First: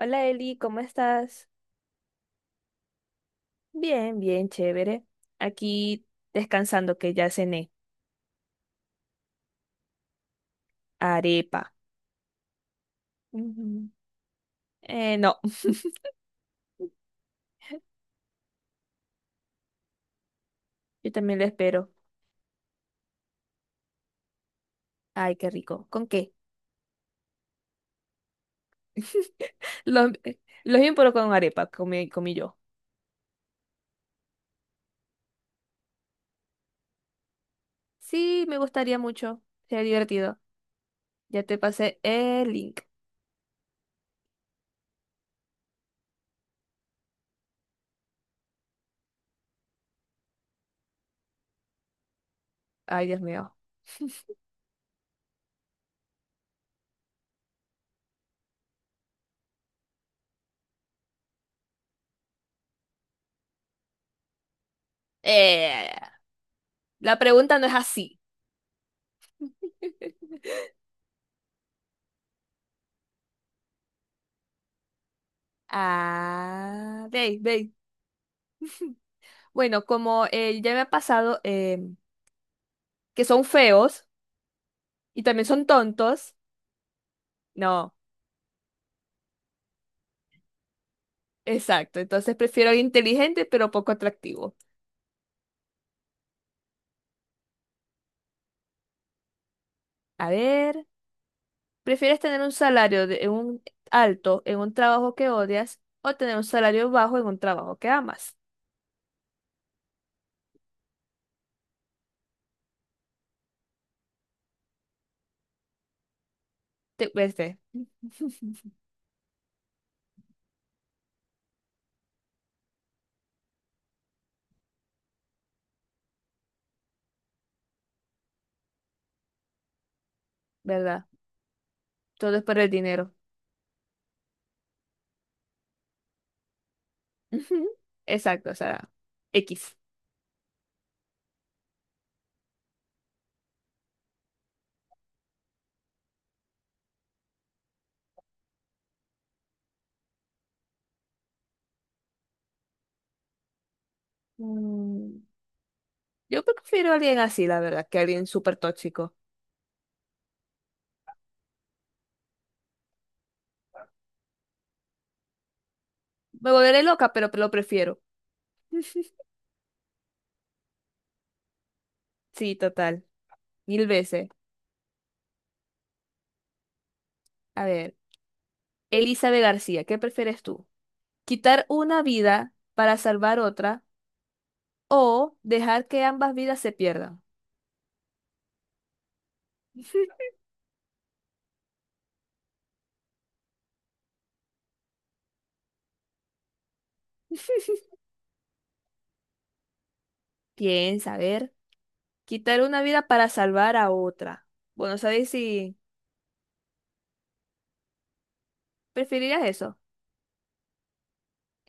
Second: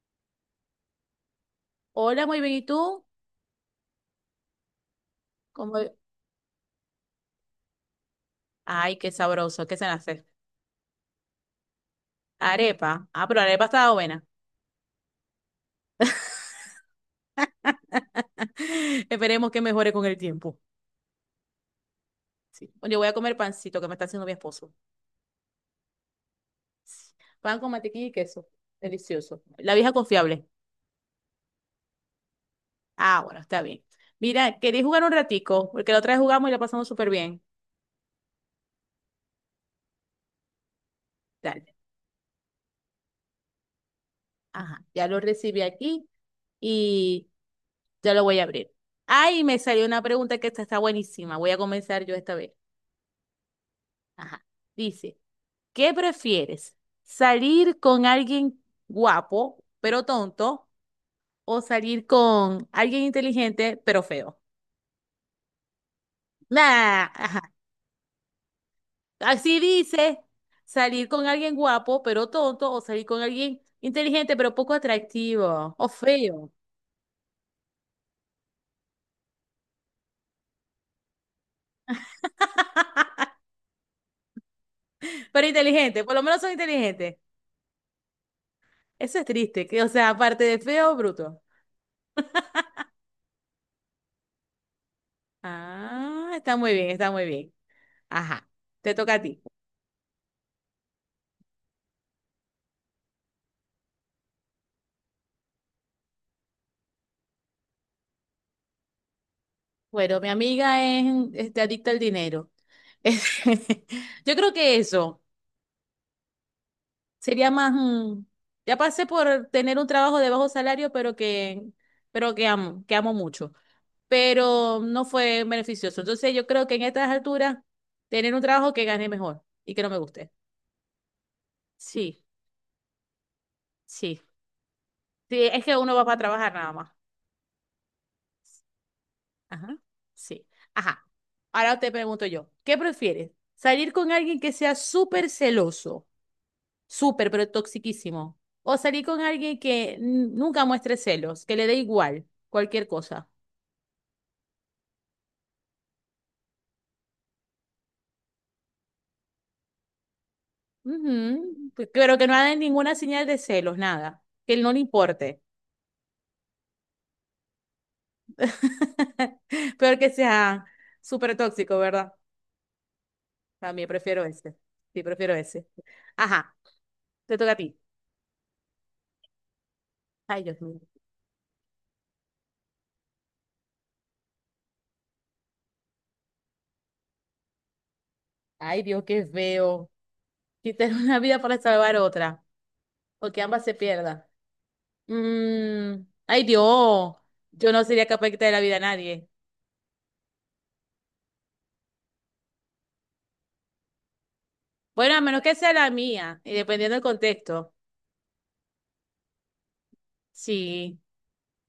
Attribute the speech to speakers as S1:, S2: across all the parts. S1: Hola Eli, ¿cómo estás?
S2: Hola, muy bien. ¿Y tú?
S1: Bien, bien, chévere.
S2: ¿Cómo-
S1: Aquí descansando que ya cené.
S2: Ay, qué sabroso. ¿Qué se hace?
S1: Arepa.
S2: Arepa. Ah, pero la arepa
S1: Ujú.
S2: estaba buena.
S1: No,
S2: Esperemos que mejore con el tiempo.
S1: yo también lo espero.
S2: Sí. Yo voy a comer pancito que me está haciendo mi esposo.
S1: Ay, qué rico. ¿Con qué?
S2: Pan con mantequilla y queso. Delicioso. La vieja
S1: Los,
S2: confiable.
S1: los bien, pero con arepa, comí, comí yo.
S2: Ah, bueno, está bien. Mira, quería jugar un ratico, porque la otra vez jugamos y la pasamos súper bien.
S1: Sí, me gustaría mucho. Sería divertido. Ya te
S2: Dale.
S1: pasé el link.
S2: Ajá. Ya lo recibí aquí y ya lo voy a abrir. Ay, me salió una pregunta que esta está buenísima. Voy a comenzar yo esta vez.
S1: Ay, Dios mío.
S2: Ajá. Dice. ¿Qué prefieres? ¿Salir con alguien guapo pero tonto o salir con alguien inteligente pero feo?
S1: Eh,
S2: Nah,
S1: la
S2: ajá.
S1: pregunta no es así.
S2: Así dice, salir con alguien guapo pero tonto o salir con alguien inteligente pero poco atractivo o feo,
S1: Ah, ve, ve. Bueno, como ya me ha pasado, que son feos y también
S2: pero
S1: son
S2: inteligente, por lo
S1: tontos.
S2: menos son inteligentes.
S1: No,
S2: Eso es triste, que o sea, aparte de feo, bruto.
S1: exacto. Entonces prefiero alguien inteligente pero poco atractivo.
S2: Ah, está muy bien, está muy bien. Ajá, te toca a ti.
S1: A ver, ¿prefieres tener un salario de, un alto en un trabajo que odias o tener un salario bajo en un trabajo que amas?
S2: Bueno, mi amiga es este, adicta al dinero. Yo creo que eso
S1: Te,
S2: sería
S1: vete,
S2: más. Ya pasé por tener un trabajo de bajo salario, pero que amo, que amo mucho. Pero no fue beneficioso. Entonces yo creo que en estas alturas, tener un trabajo que gane mejor y que no me guste.
S1: ¿verdad?
S2: Sí,
S1: Todo es por el dinero.
S2: sí. Sí, es que uno va para trabajar nada más.
S1: Ujú. Exacto, o sea, X.
S2: Ajá. Sí. Ajá. Ahora te pregunto yo, ¿qué prefieres? ¿Salir con alguien que sea súper celoso? Súper, pero toxiquísimo. O salir con alguien que nunca muestre celos, que le dé igual cualquier cosa.
S1: Mm, yo prefiero a alguien así, la verdad, que a alguien súper tóxico.
S2: Ujú, pero que no haga ninguna señal de celos, nada. Que él no le importe.
S1: Me volveré loca, pero lo prefiero.
S2: Pero que sea súper tóxico, ¿verdad?
S1: Sí, total. Mil
S2: También prefiero
S1: veces.
S2: ese. Sí, prefiero ese. Ajá, te toca a
S1: A
S2: ti.
S1: ver. Elizabeth García, ¿qué prefieres
S2: Ay, Dios
S1: tú?
S2: mío.
S1: ¿Quitar una vida para salvar otra o dejar que ambas vidas se pierdan?
S2: Ay, Dios, qué feo. Quitar una vida para salvar otra. O que ambas se pierdan. Mm, ay Dios, yo no sería capaz de quitarle la vida a nadie.
S1: Piensa, a ver, quitar una vida para salvar a otra. Bueno,
S2: Bueno, a
S1: ¿sabes
S2: menos que sea
S1: si
S2: la mía, y dependiendo del contexto.
S1: preferirías eso?
S2: Sí,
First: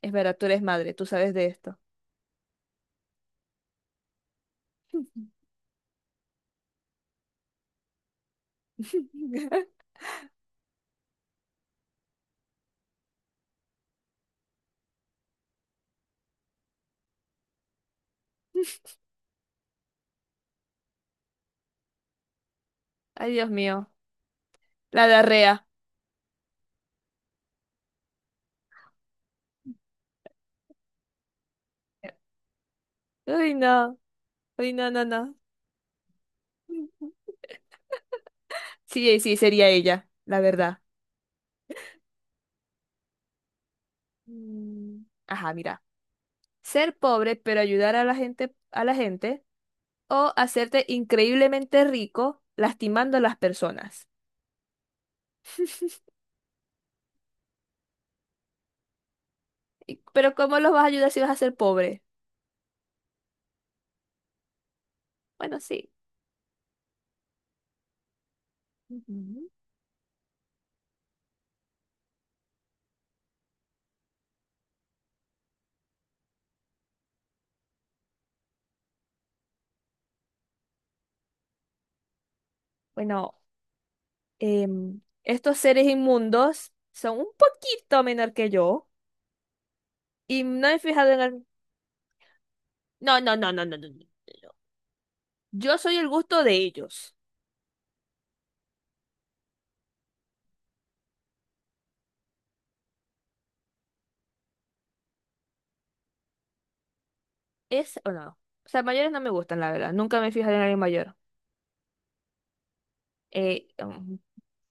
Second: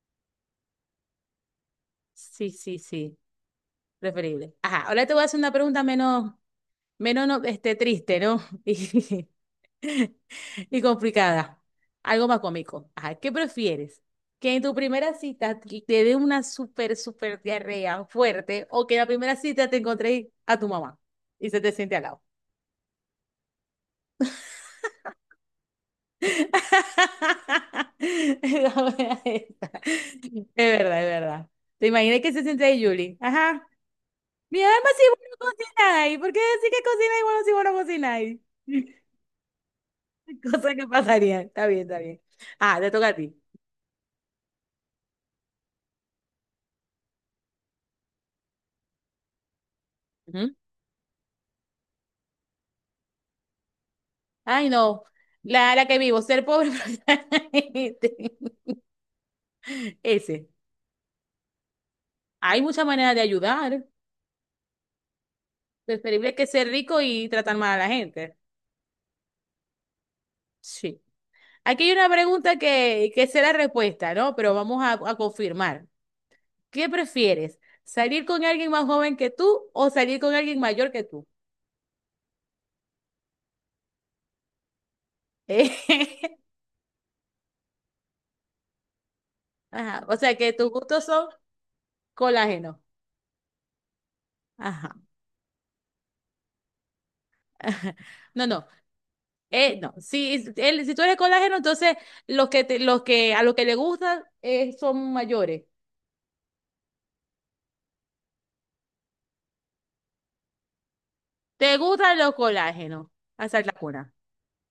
S1: Es verdad, tú eres madre, tú sabes de esto.
S2: sí, sí, sí, preferible. Ajá, ahora te voy a hacer una pregunta menos, menos no, este, triste, ¿no? Y, y complicada. Algo más cómico. Ajá, ¿qué prefieres? ¿Que en tu primera cita te dé una súper, súper diarrea fuerte o que en la primera cita te encontréis a tu mamá y se te siente al lado?
S1: Ay, Dios mío, la diarrea.
S2: Esa buena esa. Es verdad, es verdad. Te imaginé que se siente de Julie.
S1: Ay,
S2: Ajá.
S1: no,
S2: Mi
S1: ay,
S2: alma
S1: no,
S2: si
S1: no,
S2: vos
S1: no.
S2: no cocináis. ¿Por qué decís que cocináis bueno si vos no cocináis?
S1: Sí, sí, sería ella, la
S2: Cosas
S1: verdad.
S2: que pasarían. Está bien, está bien. Ah, te toca a ti.
S1: Mm, ajá, mira. Ser pobre, pero ayudar a la gente, o
S2: Ujú.
S1: hacerte increíblemente rico lastimando a las personas.
S2: Ay, no. La que vivo, ser pobre. pero-
S1: Y pero
S2: Ese.
S1: ¿cómo los vas a ayudar si vas a ser pobre?
S2: Hay muchas maneras de ayudar.
S1: Bueno, sí.
S2: Preferible que ser rico y tratar mal a la gente.
S1: Ujú.
S2: Sí. Aquí hay una pregunta que será respuesta, ¿no? Pero vamos a confirmar. ¿Qué prefieres? ¿Salir con alguien más joven que tú o salir con alguien mayor que tú?
S1: Bueno, estos seres inmundos son un poquito menor que yo
S2: Ajá, o sea
S1: y
S2: que
S1: no
S2: tus
S1: he
S2: gustos
S1: fijado en
S2: son
S1: el...
S2: colágeno.
S1: No, no, no, no, no, no, no, no.
S2: Ajá.
S1: Yo soy el gusto de ellos.
S2: No, no. No. Si, si tú eres colágeno, entonces los que a los que le gustan son mayores.
S1: ¿Es o no? O sea, mayores no me gustan, la verdad. Nunca me he fijado en alguien mayor.
S2: ¿Te gustan los colágenos? Esa es
S1: Eh,
S2: la cuna.
S1: mm,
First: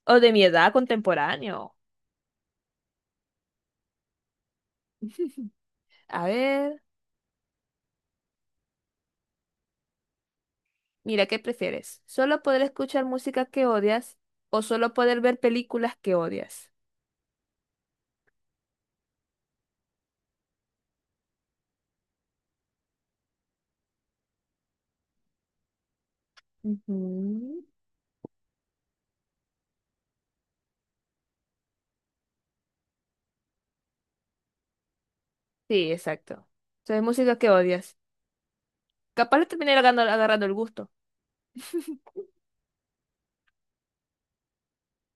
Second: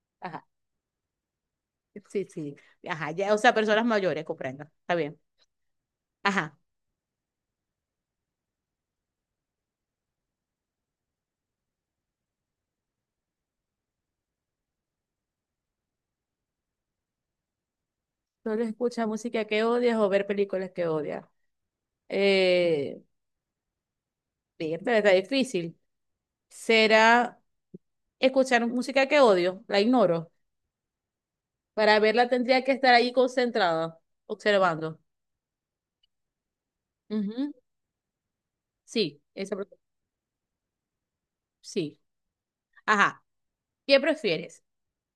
S1: o de mi
S2: Ajá.
S1: edad contemporáneo.
S2: Sí, sí. Ajá. Ya, o sea, personas mayores, comprendo. Está bien.
S1: A
S2: Ajá.
S1: ver. Mira, ¿qué prefieres? ¿Solo poder escuchar música que odias o solo poder ver películas que odias?
S2: Solo escucha música que odias o ver películas que odias. Eh, Bien, pero está difícil. Será
S1: Ujú.
S2: escuchar música que odio, la ignoro. Para verla tendría que estar ahí concentrada, observando.
S1: Sí, exacto. O sea, es música que
S2: Ujú,
S1: odias.
S2: sí,
S1: Capaz le
S2: esa,
S1: terminé agarrando, agarrando el gusto.
S2: sí. Ajá. ¿Qué prefieres?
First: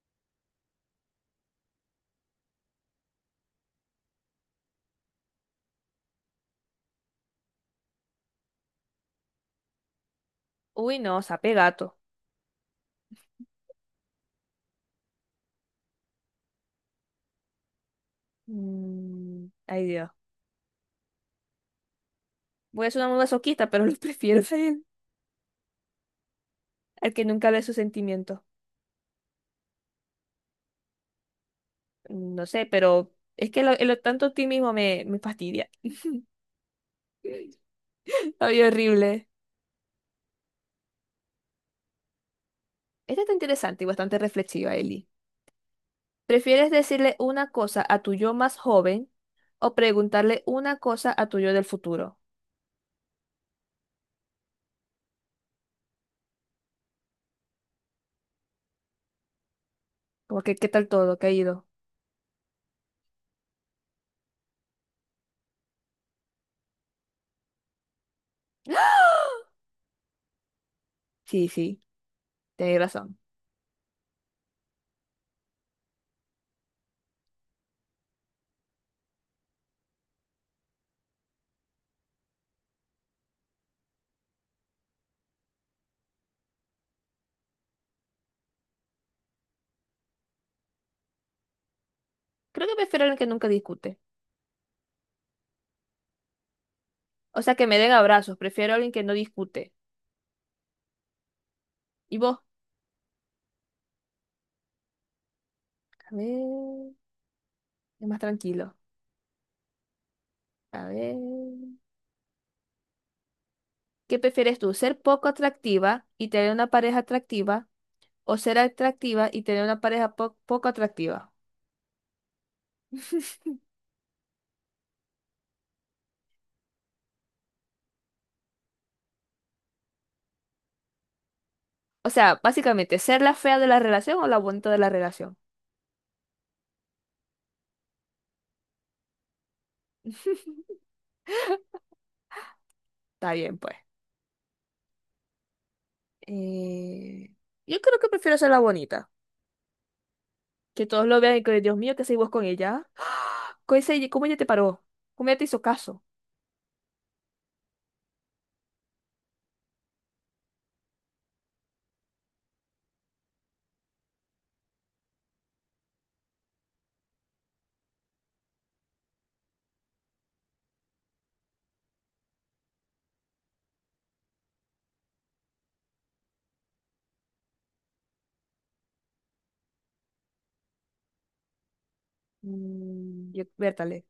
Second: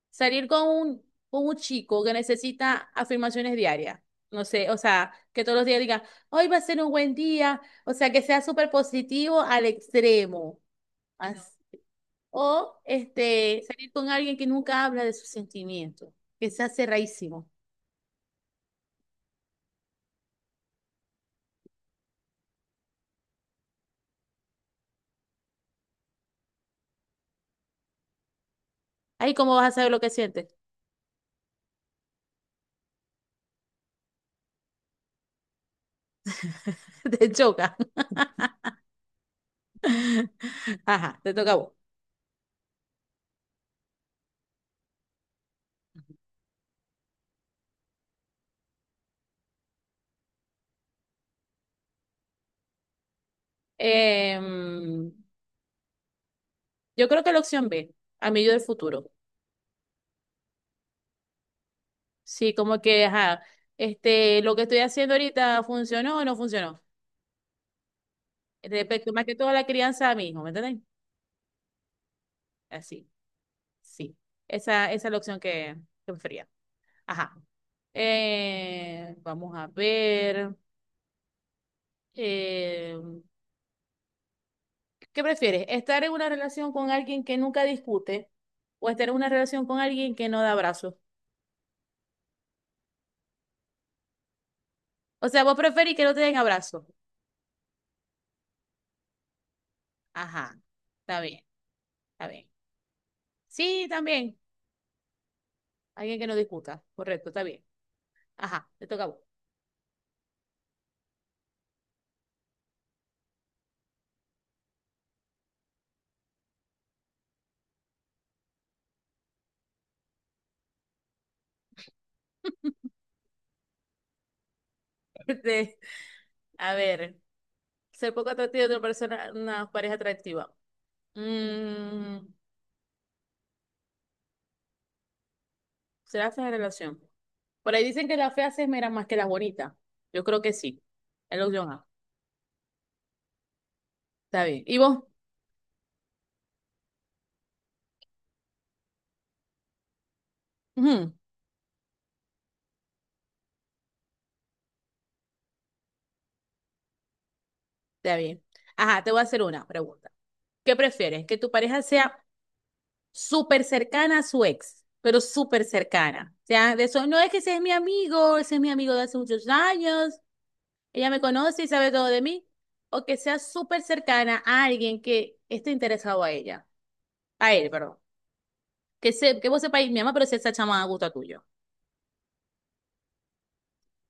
S2: ¿Salir con un chico que necesita afirmaciones diarias? No sé, o sea, que todos los días diga, hoy va a ser un buen día, o sea, que sea súper positivo al extremo.
S1: Uy, no, sape
S2: As-
S1: gato.
S2: O este, salir con alguien que nunca habla de sus sentimientos, que sea cerradísimo.
S1: Mm, ay, Dios. Voy a ser una muy masoquista, pero lo prefiero a él, al que nunca ve sus sentimientos.
S2: Ahí, ¿cómo vas a saber lo que sientes?
S1: No sé, pero es que lo tanto optimismo me, me fastidia.
S2: Te choca.
S1: Ay, horrible.
S2: Ajá, te toca a vos.
S1: Esta está interesante y bastante reflexiva, Eli. ¿Prefieres decirle una cosa a tu yo más joven o preguntarle una cosa a tu yo del futuro?
S2: Em, yo creo que la opción B, amigo del futuro.
S1: ¿Como que qué tal todo? ¿Qué ha ido?
S2: Sí, como que, ajá, este, lo que estoy haciendo ahorita funcionó o no funcionó. Respecto más que todo a la crianza a mi hijo, ¿me entendés?
S1: Sí, sí, tenéis
S2: Así,
S1: razón.
S2: sí. Esa es la opción que prefería. Ajá. Vamos a ver. eh, ¿Qué prefieres? ¿Estar en una relación con alguien que nunca discute o estar en una relación con alguien que no da abrazos?
S1: Creo que prefiero a alguien que nunca discute.
S2: O sea, vos preferís que no te den abrazo.
S1: O sea, que me den abrazos. Prefiero a alguien que no discute.
S2: Ajá, está bien,
S1: ¿Y
S2: está
S1: vos?
S2: bien. Sí, también.
S1: A
S2: Alguien que no discuta.
S1: ver,
S2: Correcto, está bien.
S1: es más
S2: Ajá,
S1: tranquilo.
S2: te toca a vos.
S1: A ver. ¿Qué prefieres tú? ¿Ser poco atractiva y tener una pareja atractiva? ¿O ser atractiva y tener una pareja po- poco atractiva?
S2: Este, a ver, ser poco atractivo de una persona, una pareja atractiva.
S1: O
S2: Mm,
S1: sea, básicamente, ser la fea de la relación o la bonita de la relación.
S2: ¿será fea la relación? Por ahí dicen que las feas se esmeran más que las bonitas. Yo creo que sí. Es la opción A.
S1: Está bien, pues.
S2: Está bien. ¿Y vos?
S1: Eh, yo creo que prefiero ser la bonita. Que todos
S2: Ujú,
S1: lo vean y que, Dios mío, ¿qué hacéis vos con ella? ¿Cómo ese cómo ella te paró? ¿Cómo ella te hizo caso?
S2: está bien. Ajá, te voy a hacer una pregunta. ¿Qué prefieres? ¿Que tu pareja sea súper cercana a su ex, pero súper cercana? O sea, de eso, no es que ese es mi amigo, ese es mi amigo de hace muchos años, ella me conoce y sabe todo de mí, o que sea súper cercana a alguien que esté interesado a ella, a él, perdón. Que, se, que vos sepáis, mi mamá, pero si esa chama a gusto tuyo.
S1: Mm, yo, vértale.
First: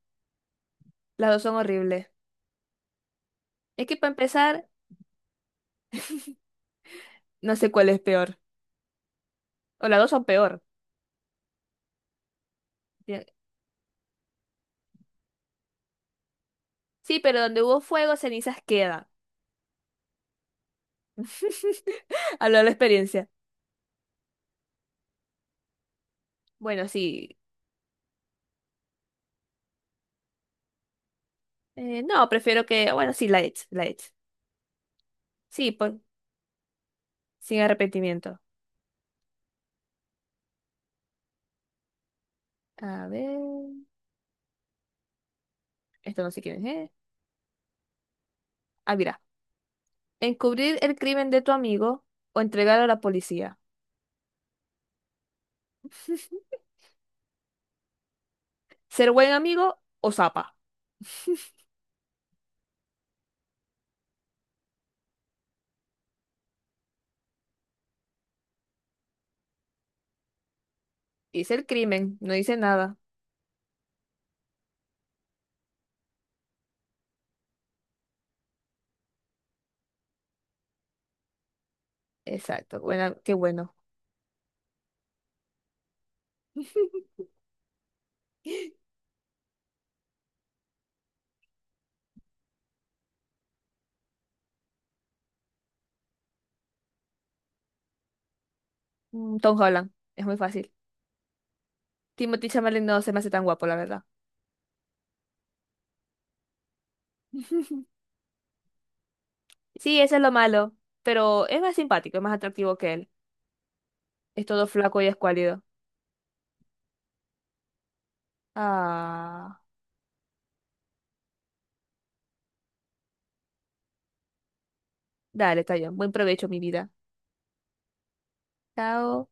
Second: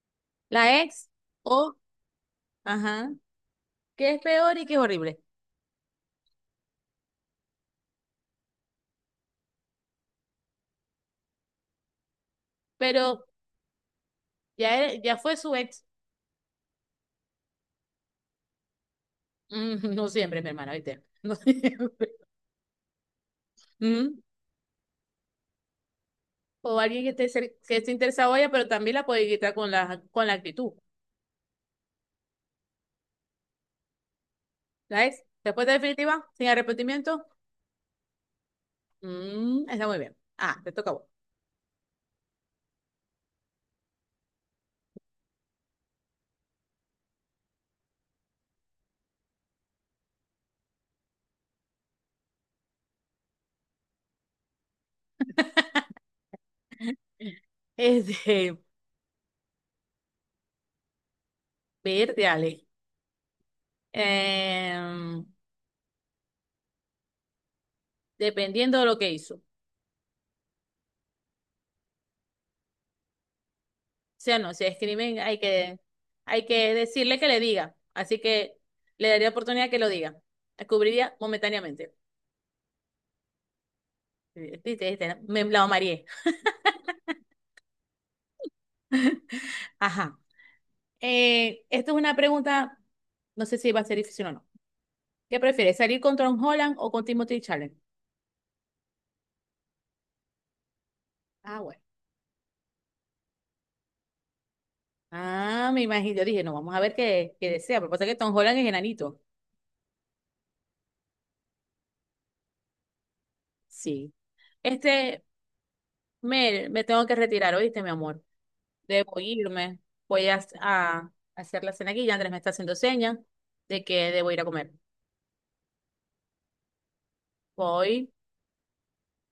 S2: La ex,
S1: Las dos son
S2: o,
S1: horribles.
S2: ajá,
S1: Es que para
S2: que es peor y
S1: empezar,
S2: que es horrible.
S1: no sé cuál es peor. O las dos son peor. Bien.
S2: Pero ya, ya fue su ex.
S1: Sí, pero donde hubo fuego, cenizas quedan.
S2: Mm, no siempre, mi hermana, ¿viste? No siempre.
S1: Hablo de la experiencia.
S2: Mm. O
S1: Bueno,
S2: alguien que esté,
S1: sí.
S2: que esté interesado en ella, pero también la puede quitar con la actitud.
S1: No, prefiero que. Bueno, sí, la ex, la ex.
S2: ¿Sabes?
S1: Sí,
S2: Respuesta
S1: pues.
S2: definitiva, sin arrepentimiento.
S1: Sin arrepentimiento.
S2: Mm, está muy bien. Ah, te toca a vos.
S1: A ver, esto no sé quién es, ¿eh? Ah, mira. Encubrir el crimen de tu amigo o entregarlo a la policía.
S2: Es de
S1: Ser buen amigo o zapa.
S2: verde, Ale. Em, Dependiendo de lo que hizo.
S1: Dice el crimen, no dice nada.
S2: Si o sea, no, si es crimen, hay que decirle que le diga. Así que le daría oportunidad que lo diga. La cubriría momentáneamente.
S1: Exacto, buena, qué bueno.
S2: Viste, viste, me la mareé. Ajá. Esto es una pregunta, no sé si va a ser difícil o no. ¿Qué prefieres, salir con Tom Holland o con Timothy Challenge?
S1: Mm, Tom Holland, es muy fácil.
S2: Ah, bueno.
S1: Timothy Chalamet no se me hace tan guapo, la verdad.
S2: Ah, me imagino. Yo dije, no, vamos a ver qué, qué desea. Pero pasa que Tom Holland es enanito.
S1: Sí, eso es lo malo, pero es más simpático, es más atractivo que él.
S2: Sí.
S1: Es todo flaco y
S2: Este,
S1: escuálido.
S2: Mel, me tengo que retirar, ¿oíste, mi amor? Debo
S1: Ah,
S2: irme. Voy a hacer la cena aquí. Ya Andrés me está haciendo señas de que debo ir a comer.
S1: dale, está bien. Buen provecho, mi vida.
S2: Voy.
S1: Chao.